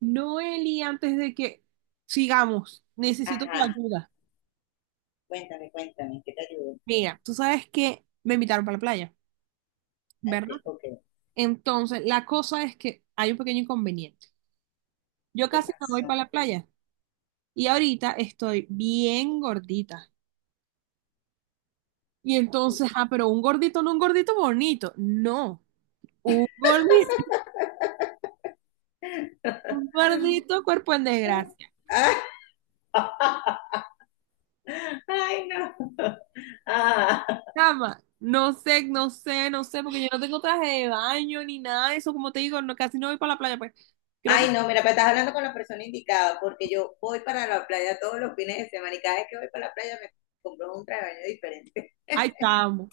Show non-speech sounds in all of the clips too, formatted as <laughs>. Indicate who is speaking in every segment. Speaker 1: Noeli, antes de que sigamos, necesito tu
Speaker 2: Ajá,
Speaker 1: ayuda.
Speaker 2: cuéntame, cuéntame, ¿qué te ayudo?
Speaker 1: Mira, tú sabes que me invitaron para la playa,
Speaker 2: Ok,
Speaker 1: ¿verdad?
Speaker 2: ok,
Speaker 1: Entonces, la cosa es que hay un pequeño inconveniente. Yo
Speaker 2: ¿qué
Speaker 1: casi no voy
Speaker 2: pasó?
Speaker 1: para la playa y ahorita estoy bien gordita. Y entonces, ah, pero un gordito, no un gordito bonito, no, un gordito, un gordito cuerpo en desgracia.
Speaker 2: Ah, <laughs> Ay, no. Ah,
Speaker 1: Chama, no sé, no sé, no sé, porque yo no tengo traje de baño ni nada de eso, como te digo, no, casi no voy para la playa, pues. Creo que
Speaker 2: Ay, no, mira, pero estás hablando con la persona indicada, porque yo voy para la playa todos los fines de semana y cada vez que voy para la playa me compro un traje de baño diferente.
Speaker 1: ay, chamo.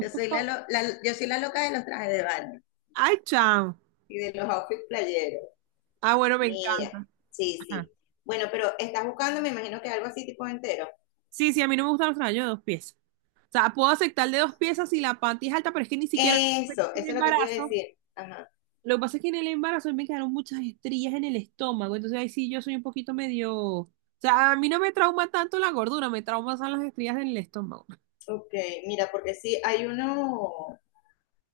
Speaker 2: Yo soy la loca de los trajes de baño
Speaker 1: Ay, chamo.
Speaker 2: y de los outfits playeros.
Speaker 1: Ah, bueno, me
Speaker 2: Mira,
Speaker 1: encanta.
Speaker 2: sí,
Speaker 1: Ajá.
Speaker 2: sí. Bueno, pero estás buscando, me imagino que algo así tipo entero.
Speaker 1: Sí, sí, a mí no me gustan los trajes de dos piezas. O sea, puedo aceptar de dos piezas si la panty es alta, pero es que ni siquiera
Speaker 2: Eso,
Speaker 1: en el
Speaker 2: eso es lo que te iba a
Speaker 1: embarazo.
Speaker 2: decir. Ajá.
Speaker 1: Lo que pasa es que en el embarazo a mí me quedaron muchas estrías en el estómago. Entonces ahí sí yo soy un poquito medio. O sea, a mí no me trauma tanto la gordura, me trauma son las estrías en el estómago.
Speaker 2: Ok, mira, porque sí, hay uno,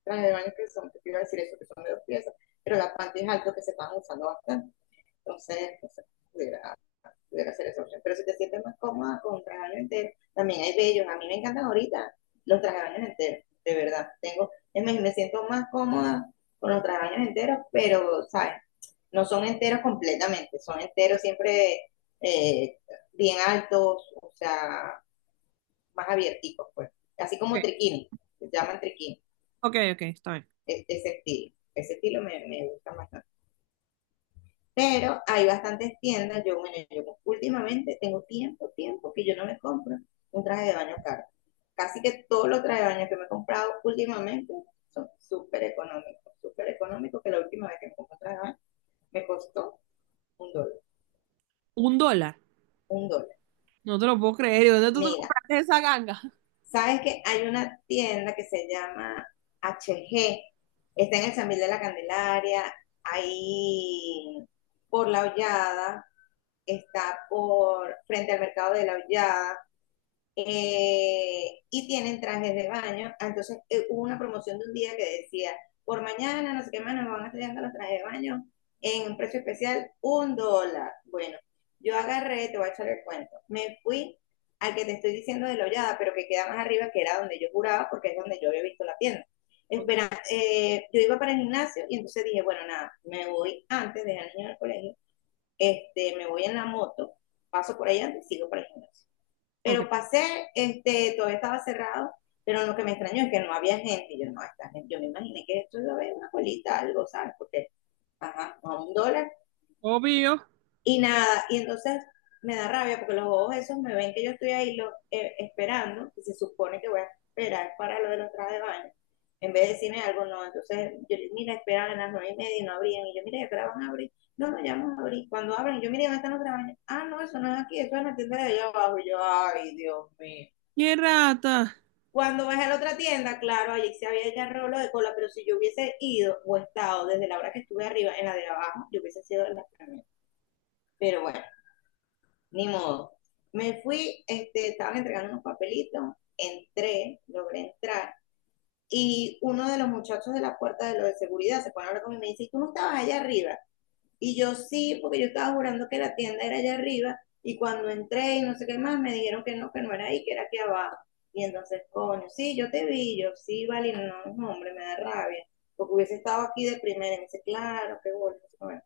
Speaker 2: trajes de baño que son, que te iba a decir eso, que son de dos piezas, pero la panty es algo que se están usando bastante. Entonces, no sé, pudiera, pudiera ser esa opción. Pero si te sientes más cómoda con un traje de baño entero, también hay bellos. A mí me encantan ahorita los trajes de baño enteros, de verdad. Tengo, es más, me siento más cómoda con los trajes de baño enteros, pero, ¿sabes? No son enteros completamente, son enteros siempre eh, bien altos, o sea, más abierticos, pues. Así como
Speaker 1: Ok,
Speaker 2: triquini, se llaman triquini,
Speaker 1: ok, ok, está bien.
Speaker 2: ese estilo. Ese estilo me gusta bastante. Pero hay bastantes tiendas, yo, bueno, yo últimamente tengo tiempo, tiempo que yo no me compro un traje de baño caro. Casi que todos los trajes de baño que me he comprado últimamente son súper económicos, que la última vez que me compré un traje de baño me costó $1,
Speaker 1: $1.
Speaker 2: $1.
Speaker 1: No te lo puedo creer. ¿Y dónde tú te
Speaker 2: Mira,
Speaker 1: compraste esa ganga?
Speaker 2: sabes que hay una tienda que se llama HG, está en el San Miguel de la Candelaria, ahí por la Hollada, está por frente al mercado de la Hollada, y tienen trajes de baño. Ah, entonces hubo una promoción de un día que decía, por mañana, no sé qué más, nos van a estar llegando los trajes de baño en un precio especial, $1. Bueno, yo agarré, te voy a echar el cuento, me fui al que te estoy diciendo de Lollada, pero que queda más arriba, que era donde yo juraba, porque es donde yo había visto la tienda. Espera, yo iba para el gimnasio y entonces dije, bueno, nada, me voy antes, dejé al niño en el colegio, este, me voy en la moto, paso por ahí antes y sigo para el gimnasio.
Speaker 1: Ok.
Speaker 2: Pero pasé, este, todavía estaba cerrado, pero lo que me extrañó es que no había gente. Y yo, no, esta gente, yo me imaginé que esto iba a haber una colita, algo, ¿sabes? Porque, ajá, a $1.
Speaker 1: Obvio.
Speaker 2: Y nada, y entonces me da rabia porque los bobos esos me ven que yo estoy ahí esperando, que se supone que voy a esperar para lo de los trajes de baño. En vez de decirme algo, no. Entonces, yo mira, esperaban a las 9:30 y no abrían. Y yo, mira, esperaban van a abrir. No, no, ya vamos a abrir. Cuando abren, yo, mira, ¿dónde están los trabajos? Ah, no, eso no es aquí, eso es en la tienda de allá abajo. Y yo, ay, Dios mío.
Speaker 1: ¡Qué rata!
Speaker 2: Cuando bajé a la otra tienda, claro, allí se había agarrado lo de cola, pero si yo hubiese ido o estado desde la hora que estuve arriba en la de abajo, yo hubiese sido en la primera. Pero bueno, ni modo. Me fui, este, estaban entregando unos papelitos, entré, logré entrar, y uno de los muchachos de la puerta de lo de seguridad se pone a hablar conmigo y me dice, ¿tú no estabas allá arriba? Y yo sí, porque yo estaba jurando que la tienda era allá arriba y cuando entré y no sé qué más, me dijeron que no era ahí, que era aquí abajo. Y entonces, coño, sí, yo te vi, yo sí, vale, no, no, no, hombre, me da rabia, porque hubiese estado aquí de primera. Y me dice, claro, qué bueno. Bueno,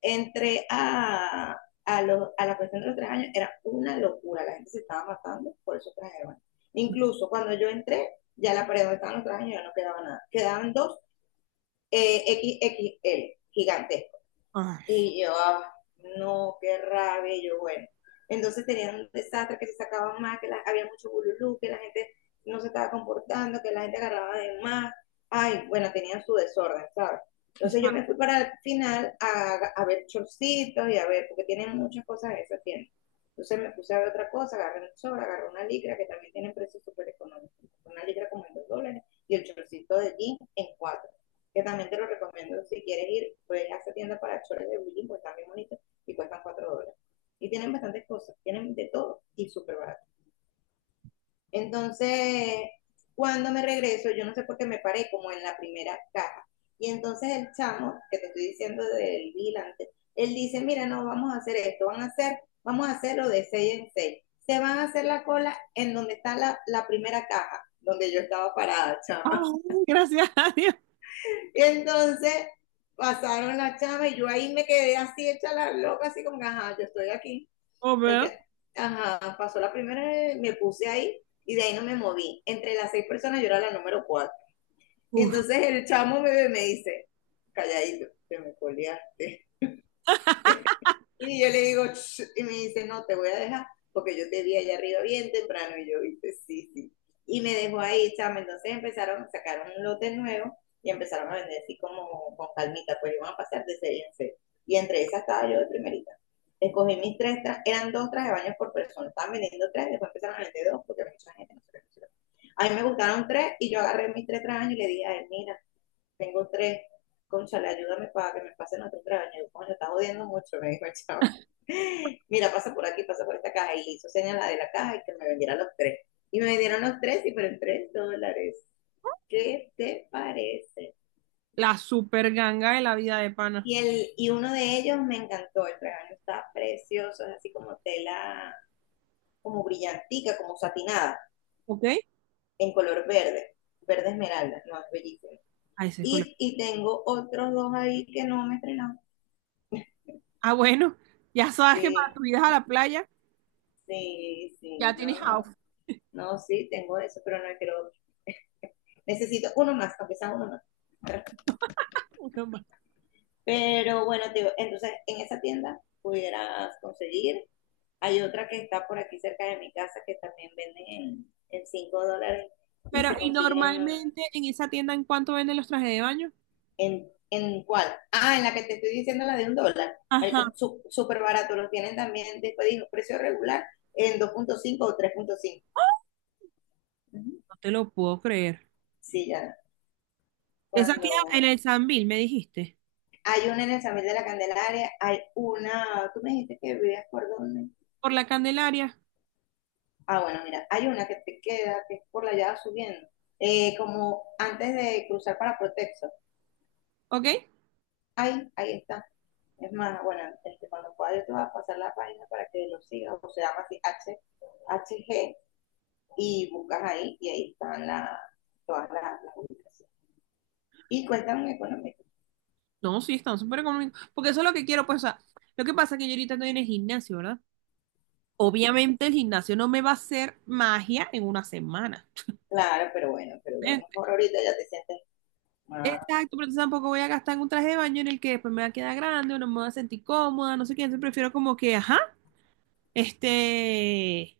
Speaker 2: entré a la cuestión de los tres años, era una locura, la gente se estaba matando por eso tres. Incluso cuando yo entré, ya la pared donde estaban los tres años ya no quedaba nada. Quedaban dos eh, XXL, gigantes
Speaker 1: Ay.
Speaker 2: y yo, ah, no, qué rabia, y yo, bueno. Entonces tenían un desastre que se sacaban más, que había mucho bululú, que la gente no se estaba comportando, que la gente agarraba de más. Ay, bueno, tenían su desorden, ¿sabes? Entonces yo me fui para el final a ver chorcitos y a ver, porque tienen muchas cosas en esa tienda. Entonces me puse a ver otra cosa, agarré un chor, agarré una licra, que también tienen precios súper económicos. Una licra como en $2 y el chorcito de jean en cuatro, que también te lo recomiendo si quieres ir, puedes a esa tienda para chores de bullying, pues están bien bonitos y cuestan $4. Y tienen bastantes cosas, tienen de todo y súper barato. Entonces, cuando me regreso, yo no sé por qué me paré como en la primera caja. Y entonces el chamo, que te estoy diciendo del vigilante, él dice, mira, no, vamos a hacer esto, van a hacer, vamos a hacerlo de 6 en seis. Se van a hacer la cola en donde está la primera caja, donde yo estaba parada, chamo.
Speaker 1: Ah, gracias a Dios.
Speaker 2: Entonces pasaron la chava y yo ahí me quedé así hecha la loca, así como, ajá, yo estoy aquí.
Speaker 1: Oh,
Speaker 2: Me
Speaker 1: vea.
Speaker 2: qued- Ajá, pasó la primera, me puse ahí y de ahí no me moví. Entre las seis personas yo era la número cuatro. Y
Speaker 1: Uf,
Speaker 2: entonces el chamo me dice, calladito, te me coleaste. Y yo le digo, y me dice, no, te voy a dejar, porque yo te vi allá arriba bien temprano, y yo, viste, sí, sí. Y me dejó ahí, chama, entonces empezaron, sacaron un lote nuevo y empezaron a vender así como con calmita, pues iban a pasar de serie en serie. Y entre esas estaba yo de primerita. Escogí mis tres, eran dos trajes de baño por persona, estaban vendiendo tres, después empezaron a vender dos, porque mucha gente no se lo. A mí me gustaron tres, y yo agarré mis tres trajes y le dije a él, mira, tengo tres, cónchale ayúdame para que me pasen otros trajes de baño. Yo, coño, está jodiendo mucho, me dijo el chavo, mira, pasa por aquí, pasa por esta caja. Y le hizo señas la de la caja y que me vendieran los tres. Y me vendieron los tres y fueron $3. ¿Qué te parece?
Speaker 1: la super ganga de la vida de pana.
Speaker 2: Y uno de ellos me encantó, el regalo está precioso, es así como tela, como brillantica, como satinada,
Speaker 1: ¿Ok?
Speaker 2: en color verde, verde esmeralda, no, es bellísimo.
Speaker 1: A ese color.
Speaker 2: Y tengo otros dos ahí que no me estrenaron.
Speaker 1: Ah, bueno, ya sabes que para
Speaker 2: Sí,
Speaker 1: tu ida a la playa
Speaker 2: sí, sí,
Speaker 1: ya tienes
Speaker 2: no, no,
Speaker 1: outfit.
Speaker 2: no, sí, tengo eso, pero no quiero otro. Necesito uno más, aunque sea uno más.
Speaker 1: Uno más.
Speaker 2: Pero bueno, te digo, entonces en esa tienda pudieras conseguir. Hay otra que está por aquí cerca de mi casa que también vende en $5 y
Speaker 1: Pero,
Speaker 2: se
Speaker 1: ¿y
Speaker 2: consigue en,
Speaker 1: normalmente en esa tienda en cuánto venden los trajes de baño?
Speaker 2: en, en cuál. Ah, en la que te estoy diciendo, la de $1.
Speaker 1: Ajá,
Speaker 2: Marica, súper barato. Los tienen también, después dijo, precio regular en 2,5 o 3,5. Ujú.
Speaker 1: no te lo puedo creer.
Speaker 2: Sí, ya.
Speaker 1: Esa queda en
Speaker 2: Cuando
Speaker 1: el Sambil, me dijiste.
Speaker 2: hay una en el Samil de la Candelaria, hay una, tú me dijiste que vivías por dónde.
Speaker 1: Por la Candelaria,
Speaker 2: Ah, bueno, mira, hay una que te queda, que es por la llave subiendo, como antes de cruzar para Protexo.
Speaker 1: ¿ok?
Speaker 2: Ahí, ahí está. Es más, bueno, este, cuando pueda yo te voy a pasar la página para que lo sigas, o se llama así H, H G y buscas ahí, y ahí están todas las ubicaciones. Y cuestan económico.
Speaker 1: No, sí, están súper económicos. Porque eso es lo que quiero, pues, o sea, lo que pasa es que yo ahorita estoy en el gimnasio, ¿verdad? Obviamente el gimnasio no me va a hacer magia en una semana.
Speaker 2: Claro, pero bueno, pero a lo
Speaker 1: Eh,
Speaker 2: mejor ahorita ya te sientes más,
Speaker 1: Exacto, pero entonces tampoco voy a gastar en un traje de baño en el que después me va a quedar grande o no me voy a sentir cómoda, no sé qué. Entonces prefiero como que, ajá, este,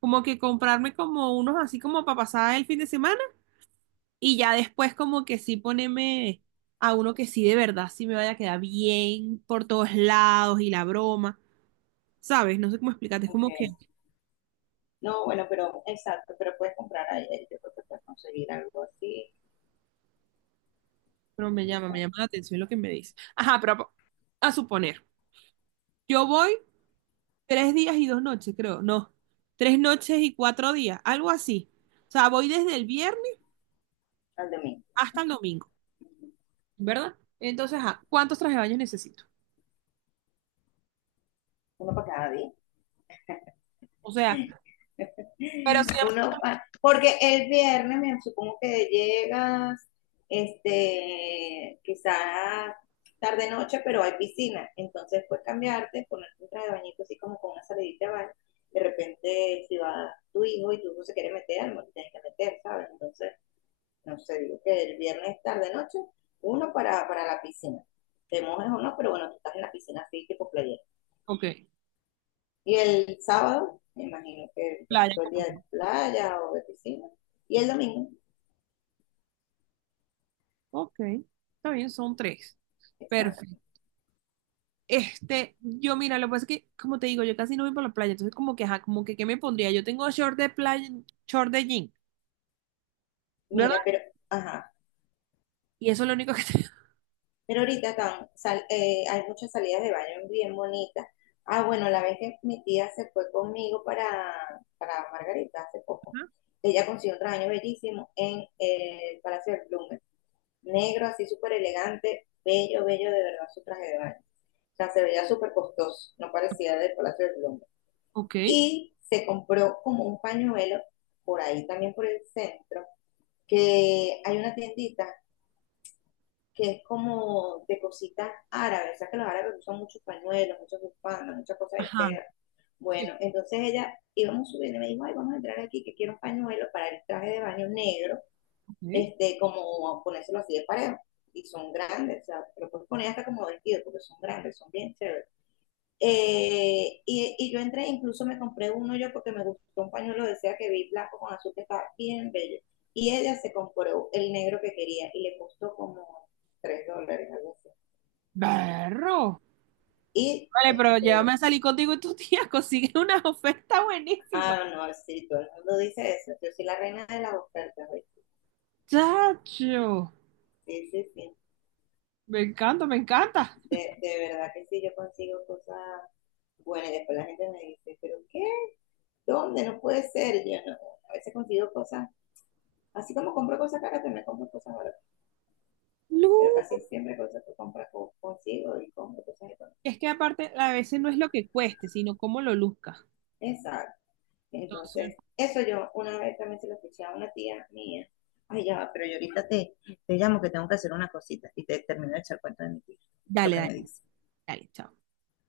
Speaker 1: como que comprarme como unos así como para pasar el fin de semana y ya después como que sí ponerme a uno que sí de verdad sí me vaya a quedar bien por todos lados y la broma, ¿sabes? No sé cómo explicarte, es
Speaker 2: ok.
Speaker 1: como que,
Speaker 2: No, bueno, pero exacto, pero puedes comprar ahí, ahí yo creo que puedes conseguir algo así,
Speaker 1: pero
Speaker 2: o
Speaker 1: me
Speaker 2: sea,
Speaker 1: llama la atención lo que me dice. Ajá, pero a suponer, yo voy 3 días y 2 noches, creo. No, 3 noches y 4 días, algo así. O sea, voy desde el viernes
Speaker 2: al domingo.
Speaker 1: hasta el domingo, ¿verdad? Entonces, ajá, ¿cuántos trajes de baño necesito?
Speaker 2: Uno para cada día.
Speaker 1: O sea, pero se llama...
Speaker 2: Porque el viernes me supongo que llegas, este, quizás tarde noche, pero hay piscina. Entonces puedes cambiarte, ponerte un traje de bañito así como con una salidita de baño. De repente, si va tu hijo y tu hijo se quiere meter, no te tienes que meter, ¿sabes? Entonces, no sé, digo que el viernes tarde noche, uno para la piscina. Te mojas o no, pero bueno, tú estás en la piscina así, tipo playa.
Speaker 1: Ok,
Speaker 2: Y el sábado, me imagino que pues
Speaker 1: playa
Speaker 2: todo el día
Speaker 1: completa.
Speaker 2: de playa o de piscina. Y el domingo,
Speaker 1: Ok, está bien, son tres. Perfecto.
Speaker 2: exacto.
Speaker 1: Este, yo mira, lo que pasa es que, como te digo, yo casi no voy para la playa, entonces como que, ajá, como que, ¿qué me pondría? Yo tengo short de playa, short de jean, ¿verdad?
Speaker 2: Mira, pero, ajá.
Speaker 1: Y eso es lo único que <laughs> tengo.
Speaker 2: Pero ahorita tan, hay muchas salidas de baño bien bonitas. Ah, bueno, la vez que mi tía se fue conmigo para Margarita hace poco,
Speaker 1: Ajá,
Speaker 2: ella consiguió un traje bellísimo en el Palacio del Blumen. Negro, así súper elegante, bello, bello de verdad su traje de baño. O sea, se veía súper costoso, no parecía del Palacio del Blumen.
Speaker 1: ok.
Speaker 2: Y se compró como un pañuelo por ahí también por el centro, que hay una tiendita que es como de cositas árabes, o sea que los árabes usan muchos pañuelos, muchas bufandas, muchas cosas de
Speaker 1: Ajá.
Speaker 2: seda.
Speaker 1: Sí,
Speaker 2: Bueno, entonces ella íbamos subiendo y me dijo, ay, vamos a entrar aquí que quiero un pañuelo para el traje de baño negro,
Speaker 1: ok.
Speaker 2: este, como ponérselo así de parejo. Y son grandes, o sea, pero puedes poner hasta como vestido porque son grandes, son bien chéveres. Y yo entré, incluso me compré uno yo porque me gustó un pañuelo de seda que vi blanco con azul que estaba bien bello. Y ella se compró el negro que quería y le costó como $3, algo así.
Speaker 1: Berro.
Speaker 2: Y,
Speaker 1: Vale, pero llévame
Speaker 2: este,
Speaker 1: a salir contigo y tu tía <laughs> consigue una oferta buenísima.
Speaker 2: ah, no, sí, todo el mundo dice eso. Yo soy la reina de las ofertas, ¿ves?
Speaker 1: Chacho,
Speaker 2: Sí, sí, sí.
Speaker 1: me encanta, me encanta.
Speaker 2: De verdad que sí, yo consigo cosas buenas. Y después la gente me dice, ¿pero qué? ¿Dónde? No puede ser. Y yo no. A veces consigo cosas, así como compro cosas caras, también compro cosas baratas.
Speaker 1: Lu,
Speaker 2: Pero casi siempre cosas que compras consigo y compro cosas económicas.
Speaker 1: es que aparte a veces no es lo que cueste, sino cómo lo luzca.
Speaker 2: Exacto.
Speaker 1: Entonces,
Speaker 2: Entonces, eso yo una vez también se lo escuché a una tía mía. Ay, ya, va, pero yo ahorita te, te llamo que tengo que hacer una cosita y te termino de echar cuenta de mi tía, lo
Speaker 1: dale,
Speaker 2: que me
Speaker 1: dale,
Speaker 2: dice.
Speaker 1: dale, chao.